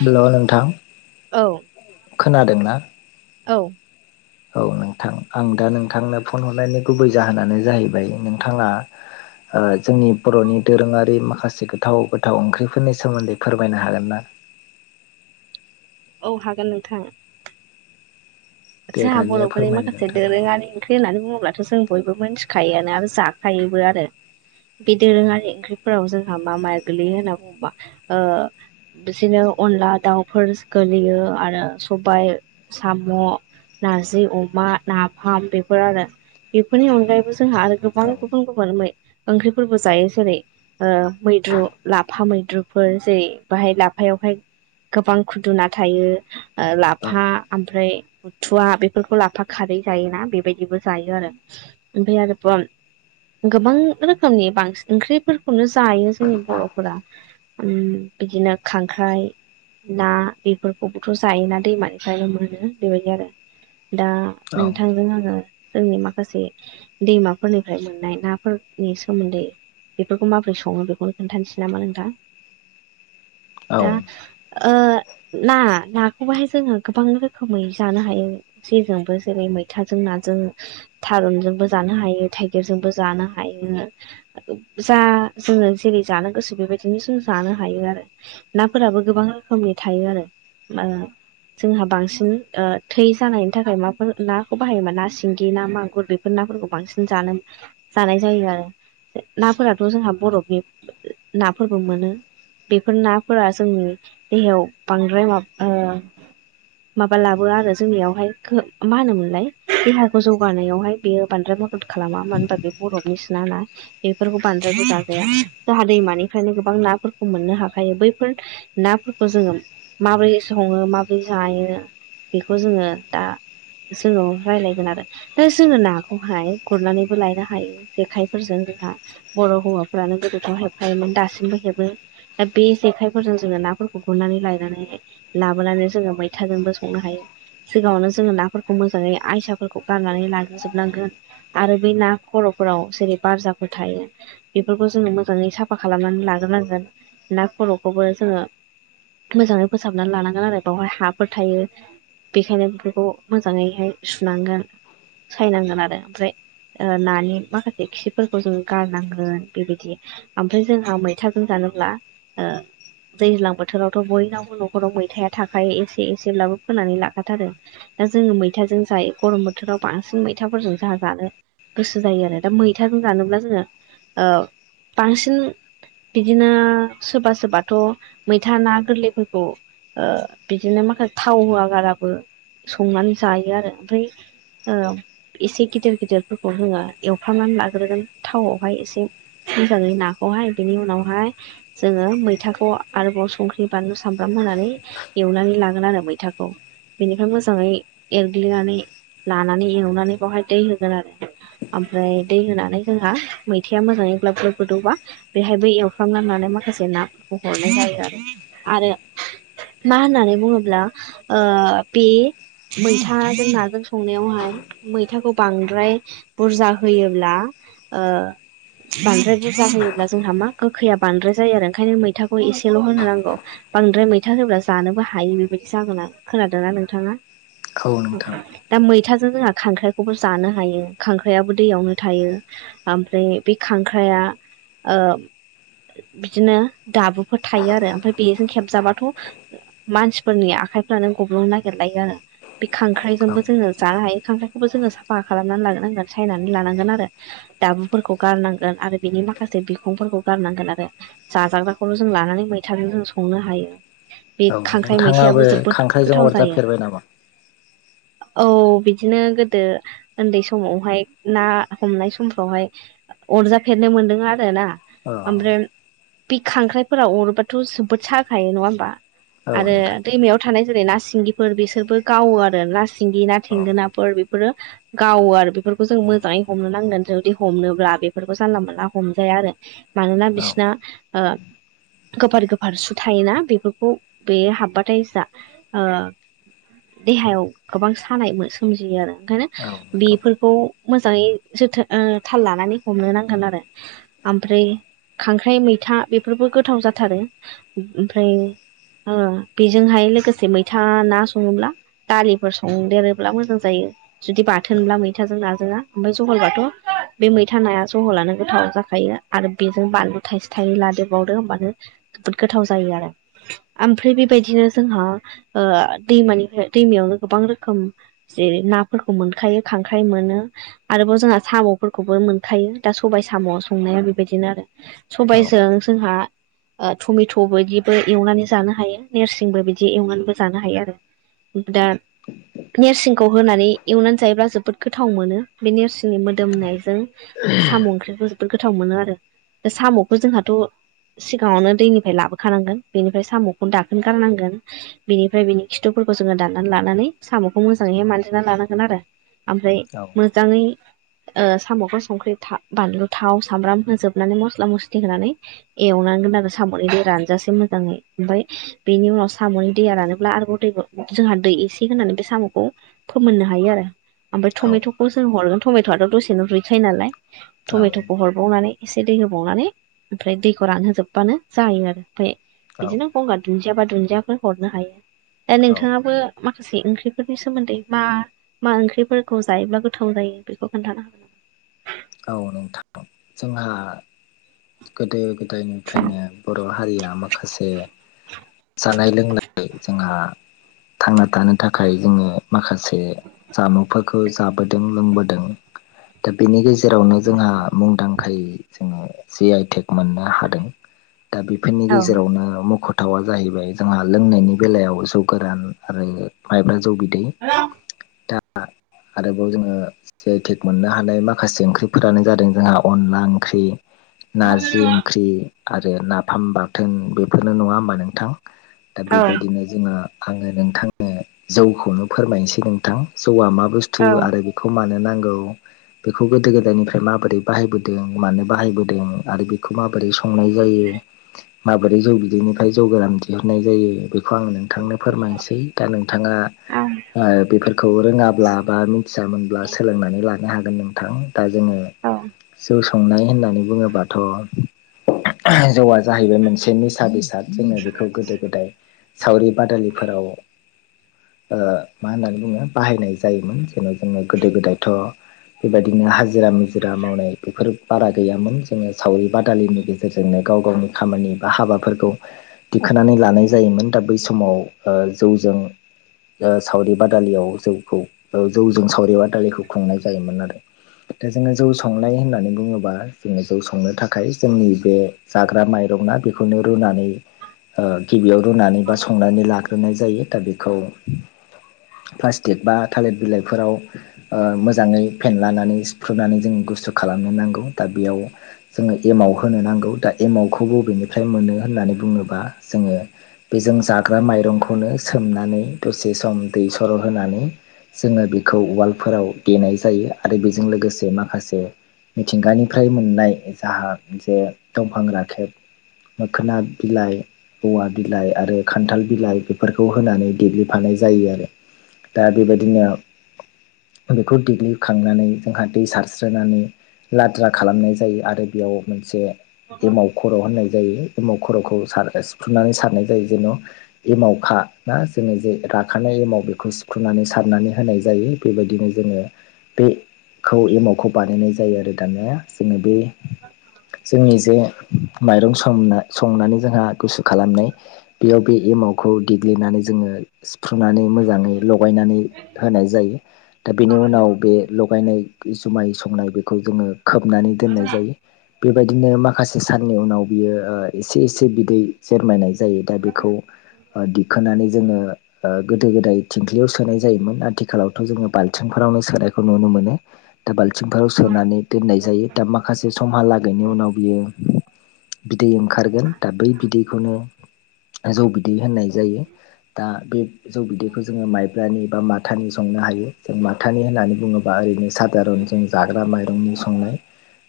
हेल' नोंथां औ [inaudible] खोनादों ना? औ। औ नोंथां आं दा नोंथांनो फन हरनायनि गुबै जाहोनानो जाहैबाय नोंथाङा जोंनि बर'नि दोरोङारि माखासे गोथाव गोथाव ओंख्रिफोरनि सोमोन्दै फोरमायनो हागोन ना औ हागोन नोंथां दे जोंहा दानिया बर'फोरनि फोरमायनो माखासे नोंथां औ दोरोङारि ओंख्रि होननानै बुङोब्लाथ' जों बयबो मिथिखायोआनो आरो जाखायोबो आरो बे दोरोङारि ओंख्रिफोराव जोंहा मा मा गोलैयो होनना बुङोबा ओ बिदिनो अनला दाउफोर गोगलैयो आरो सबायाइ, साम' नारजि, अमा, नाफाम बेफोर आरो बेफोरनि अनगायैबो जोंहा आरो गोबां औ गुबुन गुबुन [unintelligible] ओंख्रिफोरबो जायो जेरै ओ मैद्रु लाफा मैद्रुफोर जेरै बाहाय लाफायावहाय गोबां खुदुना थायो ओ औ लाफा ओमफ्राय थुवा बेफोरखौ लाफा खारै जायोना बेबायदिबो जायो आरो ओमफ्राय आरोब गोबां रोखोमनि बांसिन ओंख्रिफोरखौनो जायो जोंनि बर'फोरा उ बिदिनो खांख्राइ ना बेफोरखौबोथ' जायोना दैमानिफ्रायनो मोनो बेबायदि आरो दा औ नोंथांजों आङो जोंनि माखासे दैमाफोरनिफ्राय मोननाय नाफोरनि सोमोन्दै बेफोरखौ माबोरै सङो बेखौ खोनन्थानोसै नामा नोंथां। [inaudible] दा ओ ना नाखौबोहाय जोङो गोबां रोखोमै जानो हायो। जेजोंबो जेरै मैथाजों नाजों थारुनजोंबो जानो हायो थाइगिरजोंबो जानो हायो जा जोङो जेरै जानो गोसो बेबायदिनो जों जानो हायो आरो नाफोराबो गोबां रोखोमनि थायो आरो ओ जोंहा बांसिन ओ थै जानायनि थाखाय माफोर नाखौ बाहायोमोन ना सिंगि ना मागुर बेफोर नाफोरखौ बांसिन जानो जानाय जायो आरो नाफोराथ' जोंहा बरफ बे नाफोरबो मोनो बेफोर नाफोरा जोंनि देहायाव बांद्राय माबा ओ माबा लाबोवा आरो जोंनियावहाय मा होनोमोनलाय देहाखौ जौगानायावहाय बेयो बांद्राय मो दोद खालामा मानो होनबा बे बरफ'नि सोना ना बेफोरखौ बांद्रायबो जाजाया जाहा दैमानिफ्रायनो गोबां नाफोरखौ मोननो हाखायो बैफोर नाफोरखौ जोङो माबोरै सङो माबोरै जायो। बेखौ जोङो दा जोङो रायज्लायगोन आरो दा जोङो नाखौहाय गुरनानैबो लायनो हायो जेखाइफोरजों जोंहा बर' हौवाफ्रानो गोदोखौ हेबखायोमोन दासिमबो हेबो दा बे जेखाइफोरजों जोङो नाफोरखौ गुरनानै लायनानै लाबोनानै जोङो मैथाजोंबो संनो हायो। सिगाङावनो जोङो नाफोरखौ मोजाङै आयसाफोरखौ गारनानै लाग्रोजोबनांगोन। आरो बै ना खर'फोराव जेरै बारजाफोर थायो। बेफोरखौ जोङो मोजाङै साफा खालामनानै लाग्रोनांगोन ना खर'खौबो जोङो मोजाङै फोसाबनानै लानांगोन आरो बेवहाय हाफोर थायो। बेखायनो बेखौ मोजाङैहाय सुनांगोन सायनांगोन आरो ओमफ्राय ओ नानि माखासे खिफोरखौ जोङो गारनांगोन बेबायदि ओमफ्राय जोंहा मैथाजों जानोब्ला ओ दैज्लां बोथोरावथ' बयनावबो न'खराव मैथाया थाखायो एसे एसेब्लाबो फोनानै ला खा थारो दा जोङो मैथाजों जायो गरम बोथोराव बांसिन मैथाफोरजों जोंहा जानो गोसो जायो आरो दा मैथाजों जानोब्ला जोङो ओ बांसिन बिदिनो सोरबा सोरबाथ' मैथा ना गोरलैफोरखौ ओ बिदिनो माखासे थाव होवगाराबो संनानै जायो आरो ओमफ्राय ओ एसे गिदिर गिदिरफोरखौ जोङो एवफ्रामनानै लाग्रोगोन थावआवहाय एसे मोजाङै नाखौहाय बेनि उनावहाय जोङो मैथाखौ आरोबाव संख्रि। बानलु सामब्राम होनानै एवनानै लागोन आरो मैथाखौ। बेनिफ्राय मोजाङै एरग्लिनानै लानानै एवनानै बावहाय दै होगोन आरो। आमफ्राय दै होनानै जोंहा मैथाया मोजाङै ग्लाब ग्लोब गोदौबा। बेहायबो एवफ्रामलांनानै माखासे नाफोरखौ हरनाय जायो आरो। आरो मा होननानै बुङोब्ला ओ बे मैथाजों नाजों संनायावहाय मैथाखौ बांद्राय बुरजा होयोब्ला ओ बांद्राय बुरजा होयोब्ला जोंहा मा गोखैया बांद्राय जायो आरो ओंखायनो मैथाखौ एसेल' होनो नांगौ। बांद्राय मैथा होब्ला जानोबो हायो बेबायदि जागोना खोनादों। दाना नोंथाङा औ नोंथां दा मैथाजों जोंहा खांख्राइखौबो जानो हायो। खांख्राइाबो दैयावनो थायो। आमफ्राय बे खांख्राया ओ बिदिनो दाबुफोर थायो आरो ओमफ्राय बेजों खेबजाबाथ' मानसिफोरनि आखाइफ्रानो गब्लुंनो नागिरलायो आरो। बे औ खांख्राइजोंबो जोङो जानो हायो खांख्राइखौबो जोङो साफा खालामनानै लोनांगोन सायनानै लानांगोन आरो। दाबुफोरखौ गारनांगोन आरो बिनि माखासे बिखंफोरखौ गारनांगोन आरो। जाजाग्राखौल' जों लानानै मैथाजों जों संनो हायो। बे औ खांख्राइ नोंथाङाबो मैथायाबो जोबोद खांख्राइजों गोथाव जायो। अरजाफेरबाय नामा? औ बिदिनो गोदो ओन्दै समावहाय ना हमनाय समफ्रावहाय अरजाफेरनो मोनदों आरो ना अ ओमफ्राय। बे खांख्राइफोरा अरोबाथ' जोबोद साखायो नङा होमबा औ आरो नोंथां दैमायाव थानाय जेरै ना सिंगिफोर बिसोरबो गावो आरो ना सिंगि ना औ थेंगोनाफोर बेफोरो गावो आरो बेफोरखौ जों मोजाङै हमनो नांगोन जुदि हमनोब्ला बेफोरखौ जानला मोनला हमजाया आरो। मानोना औ बिसिना ओ गोफार गोफार सु थायोना बेफोरखौ बे हाब्बाथाय जा ओ देहायाव गोबां सानाय मो सोमजियो आरो ओंखायनो औ नंगौ बेफोरखौ मोजाङै जोथोन ओ थाल लानानै हमनो नांगोन आरो। आमफ्राय खांख्राइ मैथा बेफोरबो गोथाव जाथारो। ओमफ्राय ओ बेजोंहाय लोगोसे जे मैथा ना सङोब्ला दालिफोर संदेरोब्ला मोजां जायो। जुदि औ बाथोनब्ला मै थाजों नाजोङा ओमफाय जहलबाथ' बे मैथा नाया जहलानो गोथाव जाखायो। आरो बेजों बानलु थाइसे थाइनै लादेरोबावदो होमबानो जोबोद गोथाव जायो आरो। आमफ्राय बेबायदिनो जोंहा ओ दैमानिफ्राय दैमायावनो गोबां रोखोम जेरै- नाफोरखौ मोनखायो खांख्राइ मोनो। आरोबाव जोंहा साम'फोरखौबो मोनखायो दा सबायाइ साम' संनाया बेबायदिनो आरो। औ सबायाइजों जोंहा ओ टमेट' बायदिबो एवनानै जानो हायो नोरसिंबो बिदि एवनानैबो जानो हायो आरो। दा नेरसिं खौ होनानै एवनानै जायोब्ला जोबोद गोथाव मोनो बे नेरसिंनि मो दोमनायजों साम' ओंख्रिखौ जोबोद गोथाव मोनो आरो। बे साम'खौ जोंहाथ' सिगाङावनो दैनिफ्राय लाबोखानांगोन बेनिफ्राय साम'खौनो दाखोन गारनांगोन। बिनिफ्राय बिनि खिथुफोरखौ जोङो दाननानै लानानै साम'खौ मोजाङै मानजिना लानांगोन आरो। आमफ्राय मोजाङै ओ साम'खौ संख्रि था बानलु थाव सामब्राम होजोबनानै मस्ला मस्लि होनानै एवनांगोन आरो साम'नि दै रानजासे मोजाङै ओमफाय बेनि उनावस साम'नि दैया रानोब्ला आरोबाव दैखौ जोंहा दै एसे होनानै बे साम'खौ फोमोननो हायो आरो। आमफाय टमेट'खौ जों हरगोन टमेट'आथ' दसेनो रुइखायो नालाय टमेट'खौ हर बावनानै एसे दै होबावनानै ओमफ्राय दैखौ रानहोजोबबानो जायो आरो ओमफाय औ बिदिनो गंगार दुन्दिया बा दुन्दियाफोर हरनो हायो दा औ नोंथाङाबो माखासे ओंख्रिफोरनि सोमोन्दै मा मा ओंख्रिफोरखौ जायोब्ला गोथाव जायो बेखौ खोन्थानो हागोन। औ नोंथां जोंहा गोदो गो दायनिफ्रायनो बर' हारिया माखासे जानाय लोंनाय जोंहा थांना थानो थाखाय जोङो माखासे जामुंफोरखौ जाबोदों लोंबोदों दा बेनि गेजे जेरावनो जोंहा मुंदांखायै जोङो जि आइ टेक मोननो हादों। दा बेफोरनि औ गेजेरावनो मख' थावा जाहैबाय जोंहा लोंनायनि बेलायाव जौ गोरान आरो माइब्रा जौ बिदै दा आरोबाव जोङो जि आइ टेक मोननो हानाय माखासे ओंख्रि फोरानो जादों जोंहा अनला ओंख्रि नारजि ओंख्रि आरो नाफाम बाथोन बेफोरनो नङा होमबा नोंथां दा बेबायदिनो जोङो आंङो नोंथांनो जौखौनो फोरमायनोसै नोंथां जौआ मा बुस्थु औ आरो बे खौ मानो नांगौ बेखौ गोदो गोदायनिफ्राय माबोरै बाहायबोदों मानो बाहायबोदों आरो बे खौ माबोरै संनाय जायो माबोरै जौ बिदैनिफ्राय जौ गोरान दिहुननाय जायो बे खौ आं नोंथांनो फोरमायनोसै दा नोंथाङा औ ओ बेफोरखौ रोङाब्ला बा मिथियामोनब्ला सोलोंनानै लानो हागोन नोंथां। दा जोङो औ जौ संनाय होननानै बुंङोबाथ' [unintelligible] जौआ जाहैबाय मोनसे निसा बेसाद। जोनो बेखौ गोदो गोदाय सावरि बादालिफोराव मा होननानै बुङो बाहायनाय जायोमोन जेन' जोङो गोदो गोदायथ' बेबायदिनो हाजिरा मुजिरा मावनाय बेफोर बारा गैयामोन जोङो सावरि बादालिनि गेजेरजोंनो गाव गावनि खामानि बा हाबाफोरखौ दिखोनै लानाय जायोमोन दा बै समाव ओ जौजों ओ सावरि बादालियाव जौखौ ओ जौजों सावरि बादालिखौ खुंनाय जायोमोन आरो। दा जोङो जौ संनाय होननानै बुंङोबा जोङो जौ संनो थाखाय जोंनि बे जाग्रा माइरं ना बेखौनो रुनानै ओ गिबियाव रुनानै बा संनानै लाग्रोनाय जायो दा बेखौ प्लास्टिक बा थालिर बिलाइफोराव ओ मोजाङै फेनलानानै खुरनानै जों गुसु खालामनो नांगौ दा बेयाव जोङो एमाव होनो नांगौ दा एमावखौ बबेनिफ्राय मोनो होननानै बुंङोबा जोङो बे जों जाग्रा माइरंखौनो सोमनानै दसे सम दै सर' होनानै जोङो बेखौ उवालफोराव देनाय जायो आरो बेजों लोगो से माखासे मिथिंगानिफ्राय मोननाय जाहा जे दंफां राखेब मोखोना बिलाइ औवा बिलाइ आरो खान्थाल बिलाइ बेफोरखौ होनानै देग्लिफानाय जायो आरो। दा बेबायदिनो बेखौ देग्लिखांनानै जोंहा दै सारस्रोनानै लाद्रा खालामनाय जायो आरो बेयाव मोनसे एमाव खर' होननाय जायो एमाव खर'खौ सार सिफ्रुनानै सारनाय जायो जेन' एमावखा ना जोङो जे राखानाय एमाव बेखौ सिफ्रुनानै सारनानै होनाय जायो। बेबायदिनो जोङो बे खौ एमाव खौ बानायनाय जायो आरो दानिया जोङो बे जोंनि जे माइरं सोमना संनानै जोंहा गुसु खालामनाय बेयाव बे एमावखौ देग्लिनानै जोङो सिफ्रुनानै मोजाङै लगायनानै होनाय जायो दा बेनि उनाव बे लगायनाय जुमाय संनाय बेखौ जोङो खोबनानै दोननाय जायो। बेबायदिनो माखासे साननि उनाव ओ बियो एसे एसे बिदै जेरमायनाय जायो दा बेखौ ओ दिखोनानै जोङो गोदो -गोदाय थिंख्लियाव सोनाय जायोमोन। आथिखालावथ' जोङो बाल् बालथिंफोरावनो सोनायखौ नुनो मोनो। दा बाल्थिंफोराव सोनानै दोननाय जायो माखासे समहालागैनि उनाव बियो बिदै ओंखारगोन दा बै बिदैखौनो जौ बिदै होननाय जायो। दा बे जौ बिदैखौ जोङो माइब्रानि बा माथानि संनो हायो जों माथानि होननानै बुङोबा ओरैनो सार जों जाग्रा माइरंनि संनाय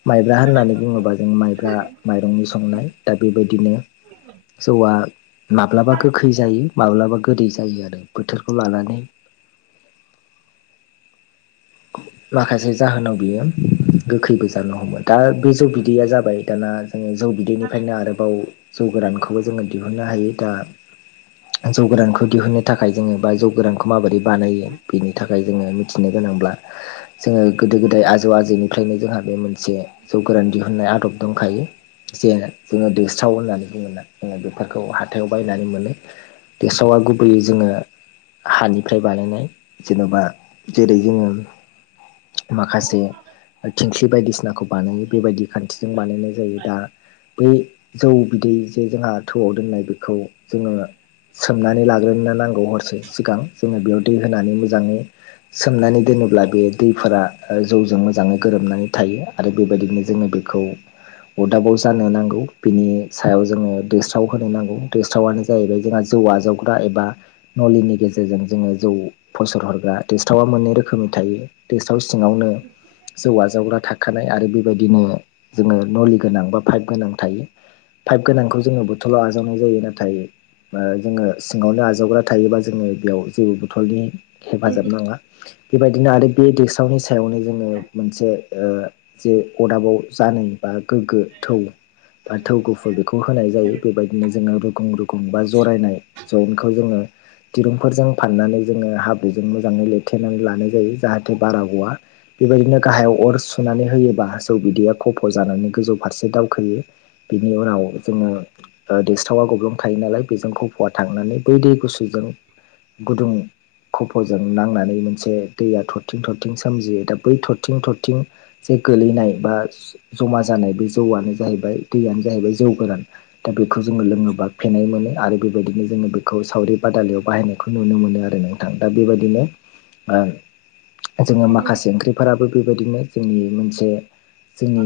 माइब्रा होननानै बुङोबा जों माइब्रा माइरंनि संनाय दा बेबायदिनो जौआ माब्लाबा गोखै जायो माब्लाबा गोदै जायो आरो बोथोरखौ लानानै। माखासे जाहोनाव बियो गोखैबो जानो हमो दा बे जौ बिदैया जाबाय दाना जोंङो जौ बिदैनिफ्रायनो आरोबाव जौ गोरानखौबो जोंङो दिहुननो हायो। दा जौ गोरानखौ दिहुननो थाखाय जोंङो बा जौ गोरानखौ माबोरै बानायो बेनि थाखाय जोंङो मिथिनो गोनांब्ला जोंङो गोदो गोदाय आजौ आजौनिफ्रायनो जोंहा बे मोनसे जौ गोरान दिहुनाय आदब दंखायो। जे जोंङो दोस्राव होननानै बुंङो जोंङो बेफोरखौ हाथायाव बायनानै मोनो। देसावा गुबैयै जोंङो हानिफ्राय बानायनाय जेन'बा जेरै जोंङो माखासे थिंख्लि बायदिसिनाखौ बानायो बेबायदि खान्थिजों बानायनाय जायो दा बै जौ बिदै जे जोंहा थौआव दोननाय बेखौ जोंङो सोमनानै लाग्रोनो नांगौ हरसे सिगां जोंङो बेयाव दै होनानै मोजांङै सोमनानै दोनोब्ला बे दैफोरा जौजों मोजांङै गोरोबनानै थायो। आरो बेबायदिनो जोंङो बेखौ अरदाबाव जानो नांगौ बिनि सायाव जोंङो दैेसाव होनो नांगौ दैस्रावनो जाहैबाय जोंहा जौ आ जावग्रा एबा नलिनि गेजेरजों जोंङो जौ फसर हरग्रा टेस्टावा मोननै रोखोमनि थायो। देसाव सिंङावनो जौव जावग्रा थाखानाय आरो बे बेबायदिनो जोंङो नलि गोनां बा पाइप गोनां थायो। पाइप गोनांखौ जोंङो बथलाव आजावनाय जायो नाथाय जोंङो सिंङावनो आजावग्रा थायोबा जोंङो बेयाव जेबो बथलनि हेफाजाब नांङा बेबायदिनो आरो बे डेक्सावनि सायावनो जोंङो मोनसे जे अदाबाव जानाय बा गोग्गो थौ बा थौ गुफुर बेखौ होनाय जायो। बेबायदि बिनो जोंङो रुगुं -रुगुं बा जरायनाय जयेनटखौ जोंङो दिरुंफोरजों फाननानै जोंङो हाब्रुजों मोजाङै लेथेनानै लानाय जायो जाहाथे बारा ग'वा बेबायदिनो गाहायाव अर सुनानै होयोबा जौ बिदैया खफ' जानानै गोजौ फारसे दावखोयो। बिनि उनाव जोंङो ओ दोसावया गोब्लं थायो नालाय बेजोंखौ फवा थांनानै बै दै गुसुजों गुदुं खफ'जों नांनानै मोनसे दैया थर थरथिं -थरथिं सोमजियो दा बै थरथिं- थरथिं जे गोलैनाय बा जमा जानाय बे जौआनो जाहैबाय दैयानो जाहैबाय जौ गोरान। दा बेखौ जोंङो लोङोबा फेनाय मोनो आरो बेबायदिनो जोंङो बेखौ सावरि बादालियाव बाहायनायखौ नुनो मोनो आरो। दा बेबायदिनो जोंङो माखासे ओंख्रिफोराबो बेबायदिनो जोंनि मोनसे जोंनि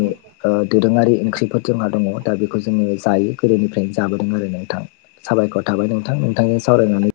दोरोंङारि ओंख्रिफोर जोंहा दङ दा बेखौ जोंङो जायो गोदोनिफ्रायनो जाबोदों आरो नोंथां। साबायखर थाबाय नोंथां नोंथांजों सावरायनानै